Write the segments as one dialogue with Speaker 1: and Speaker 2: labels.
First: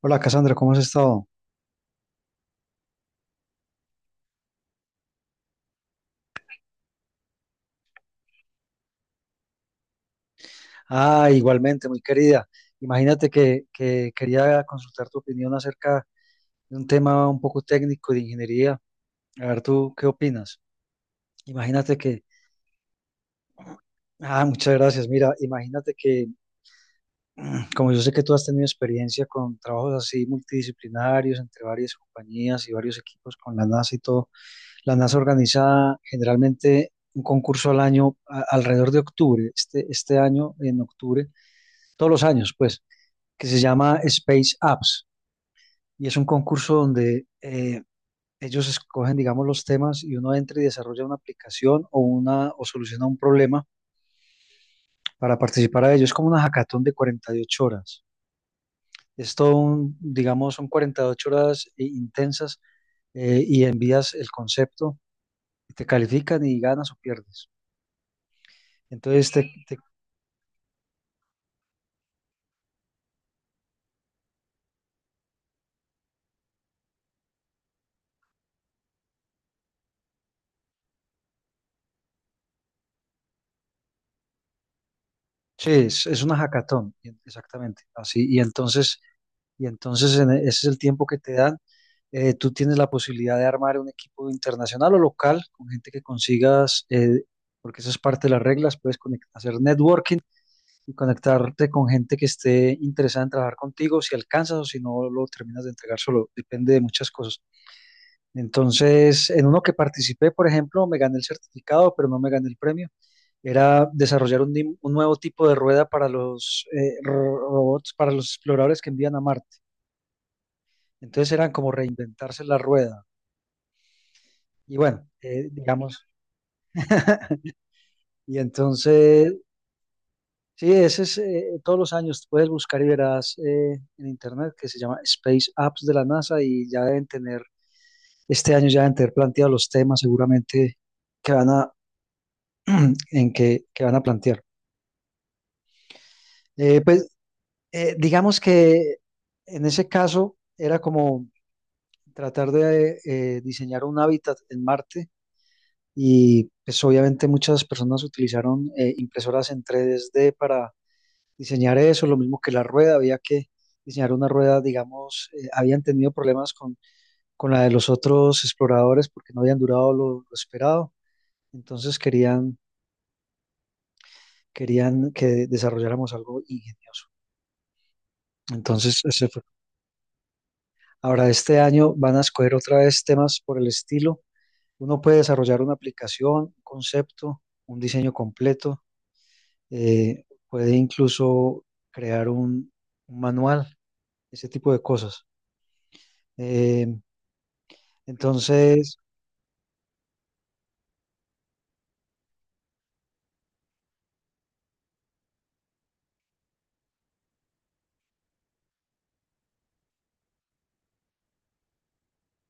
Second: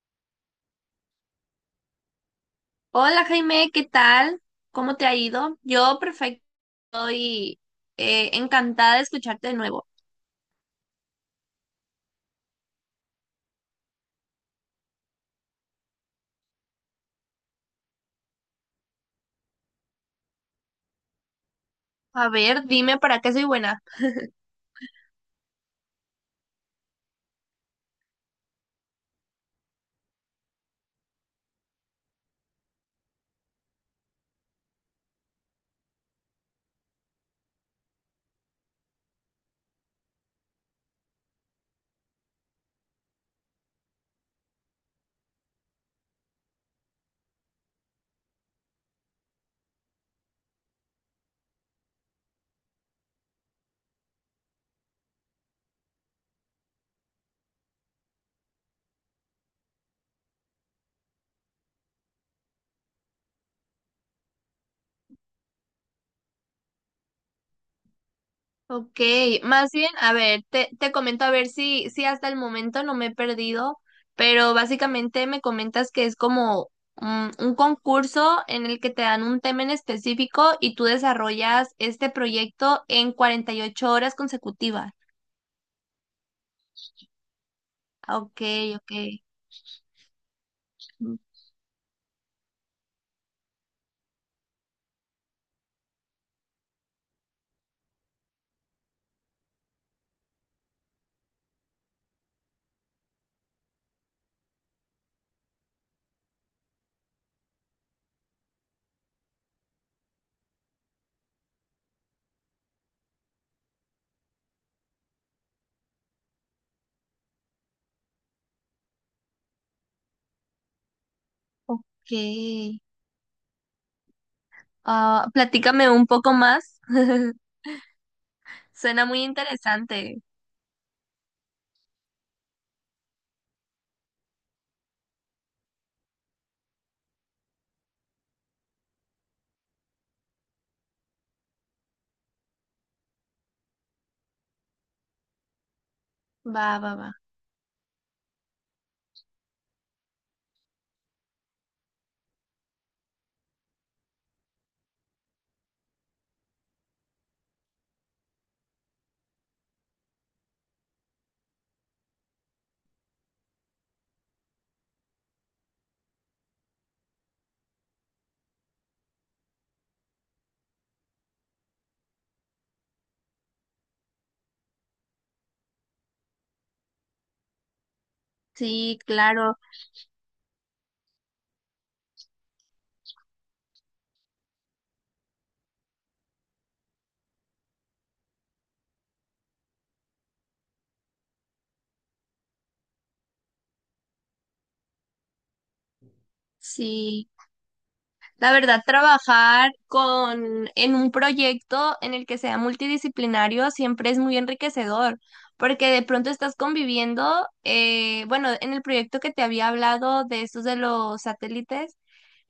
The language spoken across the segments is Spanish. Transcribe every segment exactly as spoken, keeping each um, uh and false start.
Speaker 1: Hola Cassandra, ¿cómo has estado?
Speaker 2: Hola Jaime, ¿qué tal? ¿Cómo te ha ido? Yo perfecto y eh, encantada de escucharte de nuevo.
Speaker 1: Ah, igualmente, muy querida. Imagínate que, que quería consultar tu opinión acerca de un tema un poco técnico de ingeniería. A ver, ¿tú qué opinas? Imagínate que,
Speaker 2: A ver, dime para qué soy buena.
Speaker 1: ah, muchas gracias. Mira, imagínate que, como yo sé que tú has tenido experiencia con trabajos así multidisciplinarios entre varias compañías y varios equipos con la NASA y todo, la NASA organiza generalmente un concurso al año a- alrededor de octubre, este, este año en octubre, todos los años, pues, que se llama Space Apps y es un concurso donde eh, ellos escogen, digamos, los temas y uno entra y desarrolla una aplicación o, una, o soluciona un problema para participar a ello. Es como una hackathon de cuarenta y ocho horas. Es todo un, digamos, son cuarenta y ocho horas eh, intensas, eh, y envías el concepto, y te califican y ganas o pierdes.
Speaker 2: Ok,
Speaker 1: Entonces, te,
Speaker 2: más
Speaker 1: te-
Speaker 2: bien, a ver, te, te comento a ver si, si hasta el momento no me he perdido, pero básicamente me comentas que es como mm, un concurso en el que te dan un tema en específico y tú desarrollas este proyecto en cuarenta y ocho horas consecutivas.
Speaker 1: sí, es, es una hackathon, exactamente, así. Y
Speaker 2: Ok, ok.
Speaker 1: entonces, y entonces en e- ese es el tiempo que te dan. Eh, tú tienes la posibilidad de armar un equipo internacional o local con gente que consigas, eh, porque eso es parte de las reglas, puedes conect- hacer networking y conectarte con gente que esté interesada en trabajar contigo, si alcanzas o si no lo terminas de entregar solo, depende de muchas cosas. Entonces, en uno que participé, por ejemplo, me gané el certificado, pero no me gané el premio. Era desarrollar un, nim- un nuevo tipo de rueda para los eh, ro- robots, para los exploradores que envían a Marte. Entonces eran como
Speaker 2: Ok.
Speaker 1: reinventarse la rueda. Y bueno,
Speaker 2: Ah,
Speaker 1: eh,
Speaker 2: platícame un
Speaker 1: digamos,
Speaker 2: poco más.
Speaker 1: y
Speaker 2: Suena muy
Speaker 1: entonces,
Speaker 2: interesante.
Speaker 1: sí, ese es, eh, todos los años puedes buscar y verás eh, en internet que se llama Space Apps de la NASA y ya deben tener, este año ya deben tener planteados los temas seguramente que van a, en que, que van a plantear.
Speaker 2: Va,
Speaker 1: Eh,
Speaker 2: va,
Speaker 1: pues
Speaker 2: va.
Speaker 1: eh, digamos que en ese caso era como tratar de eh, diseñar un hábitat en Marte. Y pues obviamente muchas personas utilizaron eh, impresoras en tres D para diseñar eso, lo mismo que la rueda, había que diseñar una rueda, digamos, eh, habían tenido problemas con, con la de los otros exploradores porque no habían durado lo, lo esperado, entonces querían, querían que desarrolláramos algo ingenioso.
Speaker 2: Sí,
Speaker 1: Entonces, ese fue.
Speaker 2: claro,
Speaker 1: Ahora, este año van a escoger otra vez temas por el estilo. Uno puede desarrollar una aplicación, un concepto, un diseño completo, eh, puede incluso crear un, un manual, ese tipo de cosas. Eh,
Speaker 2: sí. La verdad,
Speaker 1: entonces,
Speaker 2: trabajar con en un proyecto en el que sea multidisciplinario siempre es muy enriquecedor, porque de pronto estás conviviendo, eh, bueno, en el proyecto que te había hablado de estos de los satélites.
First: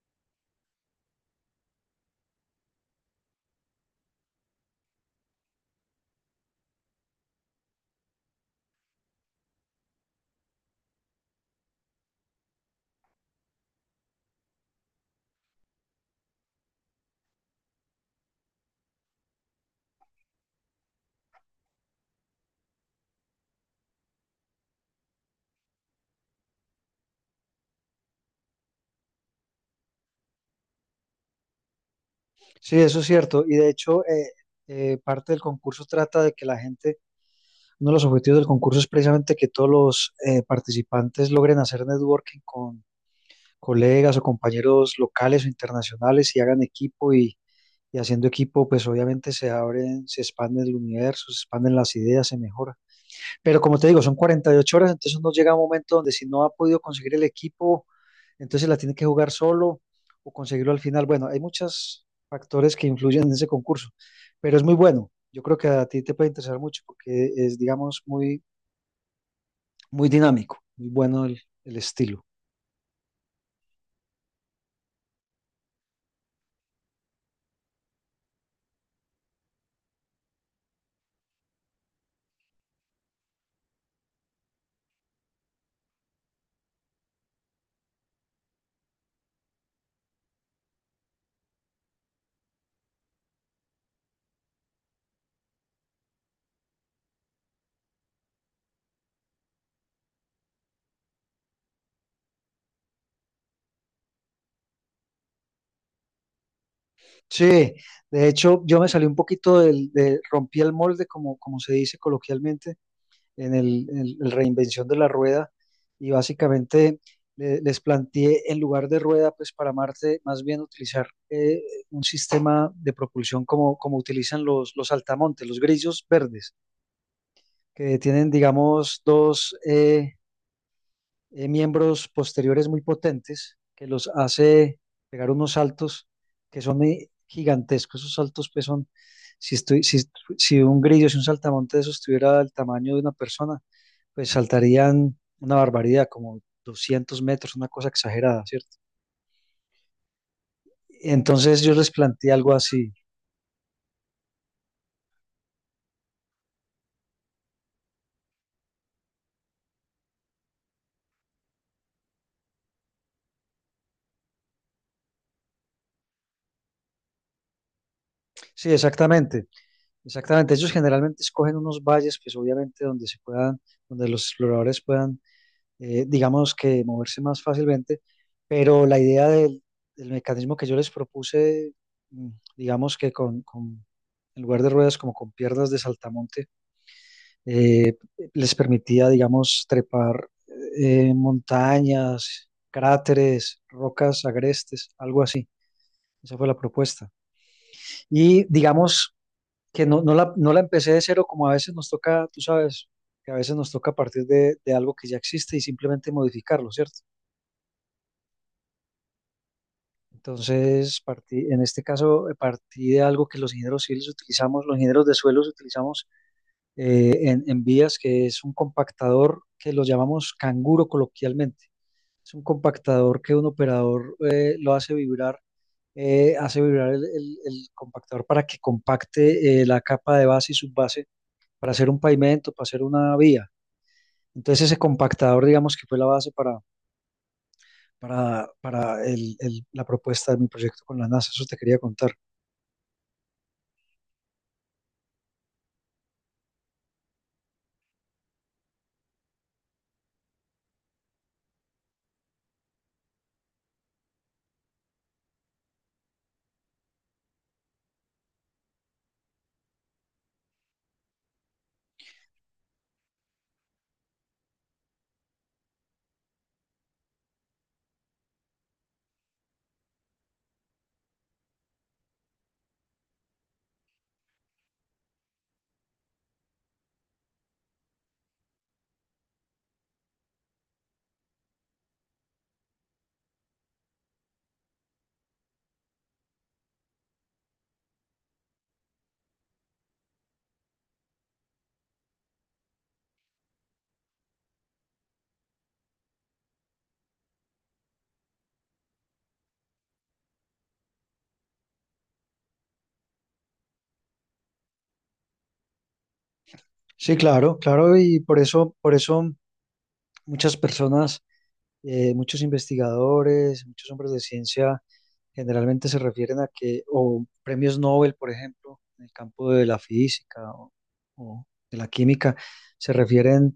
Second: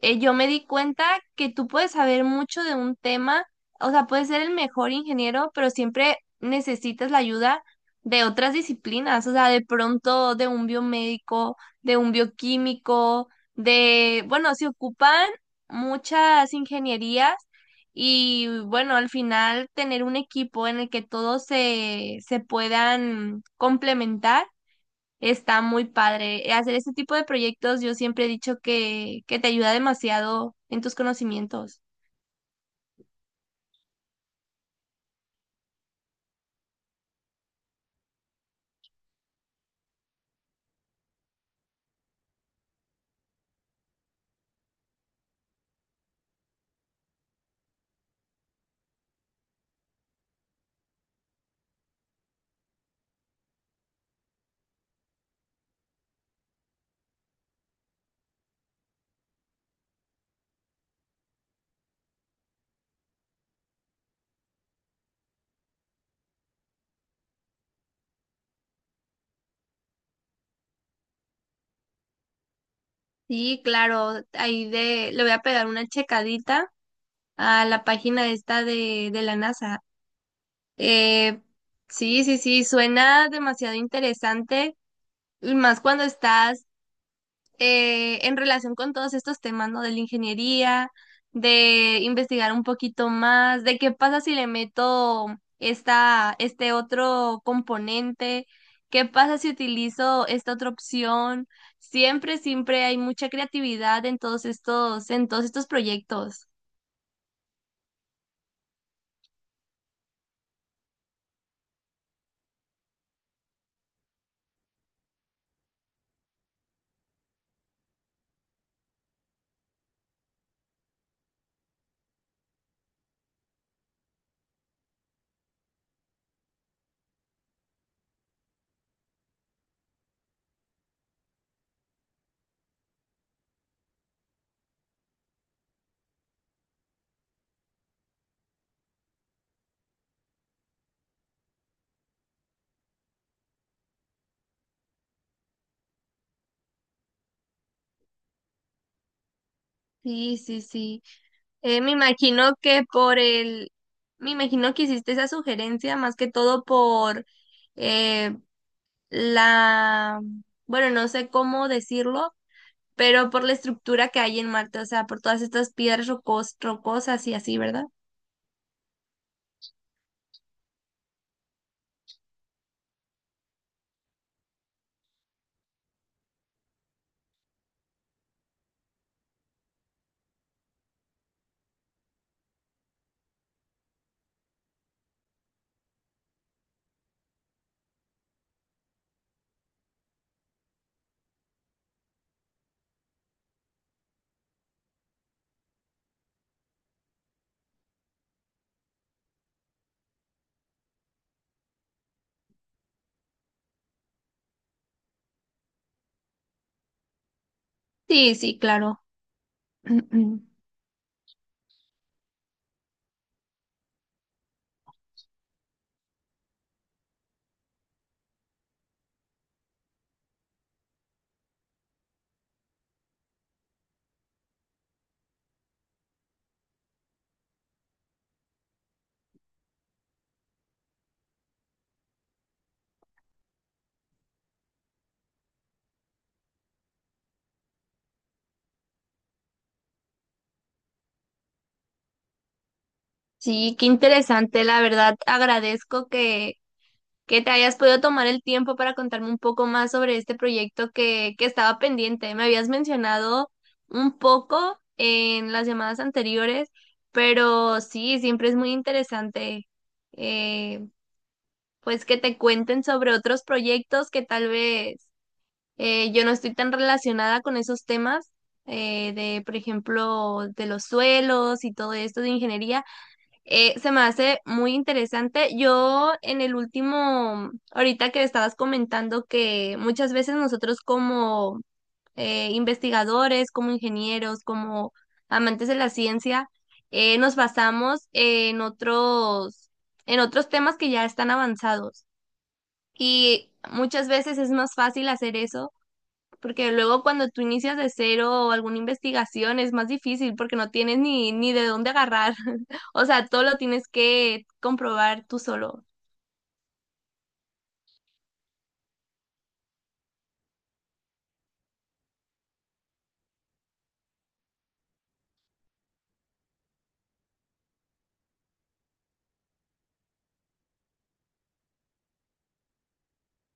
Speaker 2: eh, Yo me di cuenta que tú puedes saber mucho de un tema, o sea, puedes ser el mejor ingeniero, pero siempre necesitas la ayuda de otras disciplinas, o sea, de pronto de un biomédico, de un bioquímico, de, bueno, se ocupan muchas ingenierías y bueno, al final tener un equipo en el que todos se, se puedan complementar. Está muy padre. Hacer este tipo de proyectos yo siempre he dicho que, que te ayuda demasiado en tus conocimientos.
Speaker 1: sí, eso es cierto. Y de hecho, eh, eh, parte del concurso trata de que la gente, uno de los objetivos del concurso es precisamente que todos los eh, participantes logren hacer networking con colegas o compañeros locales o internacionales y hagan equipo y, y haciendo equipo, pues obviamente se abren, se expande el universo, se expanden las ideas, se mejora. Pero como te digo, son cuarenta y ocho horas, entonces uno llega a un momento donde si no ha podido conseguir el equipo, entonces la tiene que jugar solo o conseguirlo al final. Bueno, hay muchos factores que influyen en ese concurso, pero es muy bueno. Yo creo que a ti te puede interesar mucho porque es, digamos, muy, muy dinámico, muy bueno el, el estilo.
Speaker 2: Sí, claro, ahí de, le voy a pegar una checadita a la página esta de, de la NASA. Eh, sí, sí, sí, suena demasiado interesante, y más cuando estás eh, en relación con todos estos temas, ¿no? De la ingeniería, de investigar un poquito más, de qué pasa si le meto esta, este otro componente, qué pasa si utilizo esta otra opción. Siempre, siempre hay mucha creatividad en todos estos, en todos estos proyectos.
Speaker 1: Sí, de hecho, yo me salí un poquito del, de, rompí el molde, como, como se dice coloquialmente en el, en el reinvención de la rueda y básicamente le- les planteé en lugar de rueda, pues para Marte, más bien utilizar eh, un sistema de propulsión como, como utilizan los, los saltamontes, los grillos verdes, que tienen, digamos, dos eh, eh, miembros posteriores muy potentes que los hace pegar unos saltos que son eh, gigantescos. Esos saltos, pues son, si, estoy, si, si un grillo, si un saltamonte de esos tuviera el tamaño de una persona, pues saltarían una barbaridad, como doscientos metros, una cosa exagerada, ¿cierto?
Speaker 2: Sí, sí, sí.
Speaker 1: Entonces yo
Speaker 2: Eh,
Speaker 1: les
Speaker 2: me
Speaker 1: planteé algo
Speaker 2: imagino que
Speaker 1: así.
Speaker 2: por el, me imagino que hiciste esa sugerencia más que todo por eh, la, bueno, no sé cómo decirlo, pero por la estructura que hay en Marte, o sea, por todas estas piedras rocos- rocosas y así, ¿verdad?
Speaker 1: Sí, exactamente, exactamente. Ellos generalmente escogen unos valles, pues obviamente donde se puedan, donde los exploradores puedan, eh, digamos que moverse más fácilmente, pero la idea del, del mecanismo que yo les propuse, mm, digamos que con, con, en lugar de ruedas, como con piernas de saltamontes, eh, les permitía, digamos, trepar eh, montañas, cráteres, rocas agrestes, algo así. Esa fue la propuesta. Y digamos que no, no, la, no la empecé de cero como a veces nos toca, tú sabes, que a veces nos toca partir de, de algo que ya existe y simplemente modificarlo, ¿cierto?
Speaker 2: Sí, sí, claro.
Speaker 1: Entonces, partí, en este caso, eh, partí de algo que los ingenieros civiles utilizamos, los ingenieros de suelos utilizamos eh, en, en vías, que es un compactador que lo llamamos canguro coloquialmente. Es un compactador que un operador eh, lo hace vibrar, eh, hace vibrar el, el- el compactador para que compacte eh, la capa de base y subbase para hacer un pavimento, para hacer una vía. Entonces ese compactador, digamos que fue la base para, para, para el- el- la propuesta de mi proyecto con la NASA. Eso te quería contar.
Speaker 2: Sí, qué interesante, la verdad. Agradezco que, que te hayas podido tomar el tiempo para contarme un poco más sobre este proyecto que, que estaba pendiente. Me habías mencionado un poco en las llamadas anteriores, pero sí, siempre es muy interesante. Eh, pues que te cuenten sobre otros proyectos que tal vez eh, yo no estoy tan relacionada con esos temas. Eh, de, por ejemplo, de los suelos y todo esto de ingeniería, eh, se me hace muy interesante. Yo en el último, ahorita que estabas comentando que muchas veces nosotros como eh, investigadores, como ingenieros, como amantes de la ciencia, eh, nos basamos en otros, en otros temas que ya están avanzados. Y muchas veces es más fácil hacer eso, porque luego cuando tú inicias de cero o alguna investigación es más difícil porque no tienes ni, ni de dónde agarrar. O sea, todo lo tienes que comprobar tú solo.
Speaker 1: Sí, claro, claro, y por eso, por eso muchas personas, eh, muchos investigadores, muchos hombres de ciencia generalmente se refieren a que, o premios Nobel, por ejemplo, en el campo de la física o, o de la química, se refieren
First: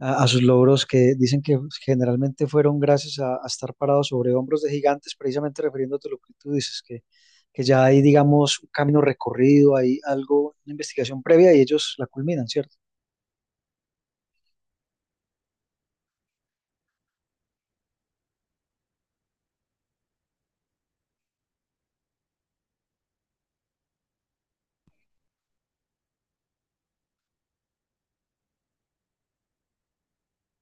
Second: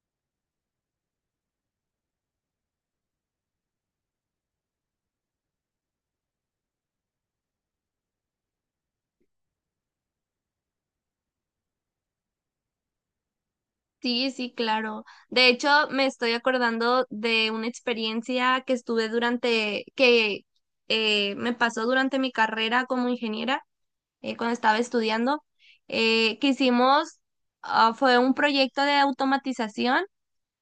Speaker 1: a, a sus logros que dicen que generalmente fueron gracias a, a estar parados sobre hombros de gigantes, precisamente refiriéndote a lo que tú dices, que, que ya hay, digamos, un camino recorrido, hay algo, una investigación previa y ellos la culminan, ¿cierto?
Speaker 2: Sí, sí, claro. De hecho, me estoy acordando de una experiencia que estuve durante, que eh, me pasó durante mi carrera como ingeniera, eh, cuando estaba estudiando, eh, que hicimos, ah, fue un proyecto de automatización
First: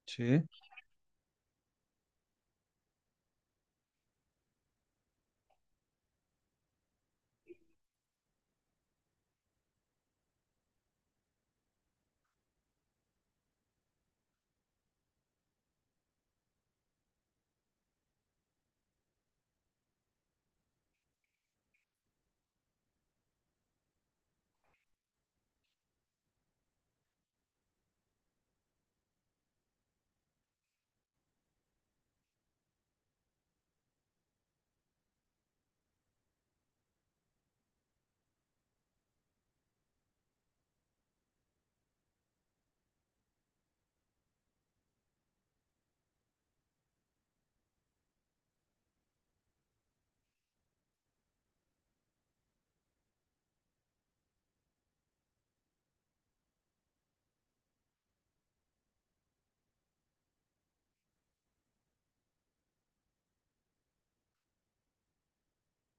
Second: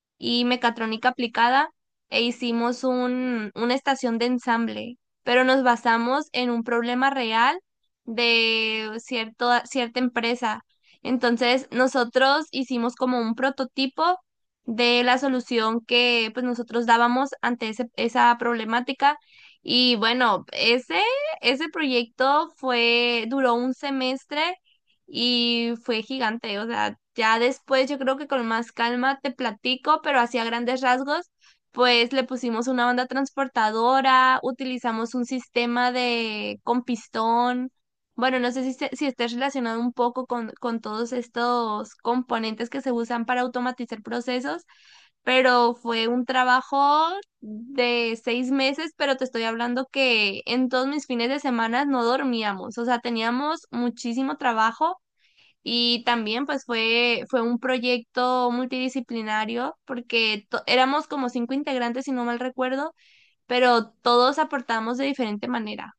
Speaker 1: Sí.
Speaker 2: y mecatrónica aplicada e hicimos un, una estación de ensamble, pero nos basamos en un problema real de cierto, cierta empresa. Entonces, nosotros hicimos como un prototipo de la solución que pues nosotros dábamos ante ese- esa problemática. Y bueno, ese, ese proyecto fue, duró un semestre y fue gigante. O sea, ya después yo creo que con más calma te platico, pero así a grandes rasgos, pues le pusimos una banda transportadora, utilizamos un sistema de con pistón. Bueno, no sé si, se- si esté relacionado un poco con, con todos estos componentes que se usan para automatizar procesos, pero fue un trabajo de seis meses, pero te estoy hablando que en todos mis fines de semana no dormíamos, o sea, teníamos muchísimo trabajo y también pues fue, fue un proyecto multidisciplinario porque to- éramos como cinco integrantes, si no mal recuerdo, pero todos aportamos de diferente manera.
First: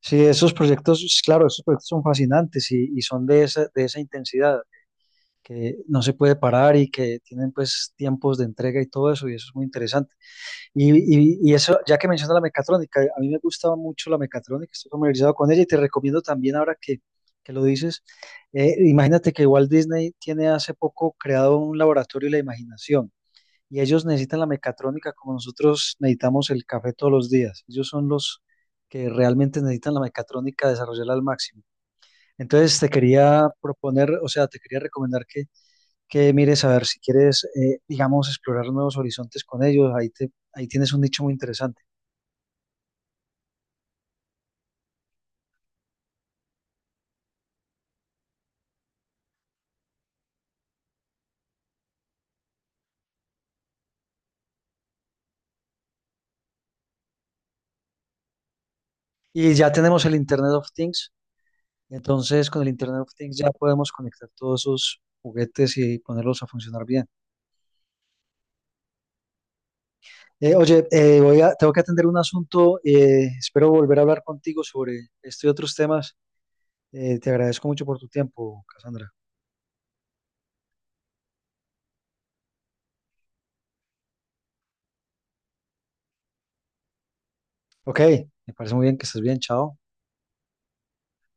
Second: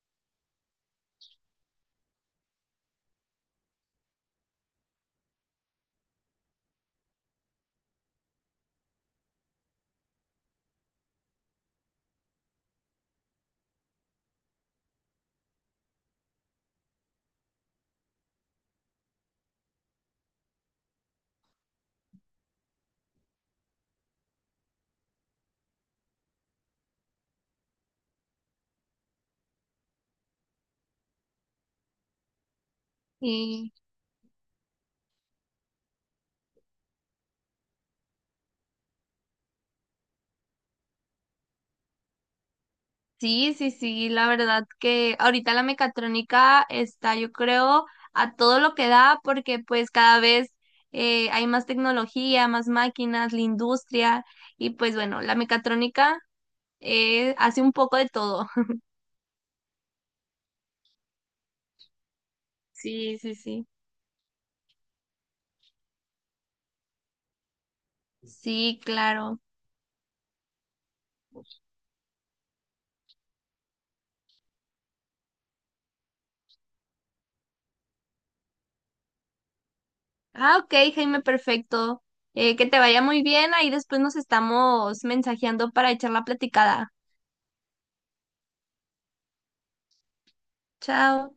Speaker 1: Sí, esos proyectos, claro, esos proyectos son fascinantes y, y son de esa, de esa intensidad, que no se puede parar y que tienen pues tiempos de entrega y todo eso, y eso es muy interesante. Y, y- y eso, ya que mencionas la mecatrónica, a mí me gustaba mucho la mecatrónica, estoy familiarizado con ella y te recomiendo también ahora que, que lo dices, eh, imagínate que Walt Disney tiene hace poco creado un laboratorio de la imaginación y ellos necesitan la mecatrónica como nosotros necesitamos el café todos los días. Ellos son los que realmente necesitan la mecatrónica desarrollarla al máximo. Entonces te quería
Speaker 2: Sí,
Speaker 1: proponer, o sea, te quería recomendar que que mires a ver si quieres, eh, digamos, explorar nuevos horizontes con ellos. Ahí, te, ahí tienes un nicho muy interesante.
Speaker 2: sí, sí, sí, la verdad que ahorita la mecatrónica está, yo creo, a todo lo que da porque pues cada vez eh, hay más tecnología, más máquinas, la industria y pues bueno, la mecatrónica. Eh, hace un poco de todo.
Speaker 1: Y ya tenemos el Internet of Things. Entonces, con el Internet of
Speaker 2: Sí, sí,
Speaker 1: Things ya
Speaker 2: sí.
Speaker 1: podemos conectar todos esos juguetes y ponerlos a funcionar bien.
Speaker 2: Sí, claro.
Speaker 1: Eh, oye, eh, voy a, tengo que atender un asunto. Eh, espero volver a hablar contigo sobre esto y otros temas. Eh, te agradezco mucho por tu tiempo, Cassandra.
Speaker 2: Ah, ok, Jaime, perfecto. Eh, que te vaya muy bien. Ahí después nos estamos mensajeando para echar la platicada.
Speaker 1: Ok, me parece muy bien que estés bien. Chao.
Speaker 2: Chao.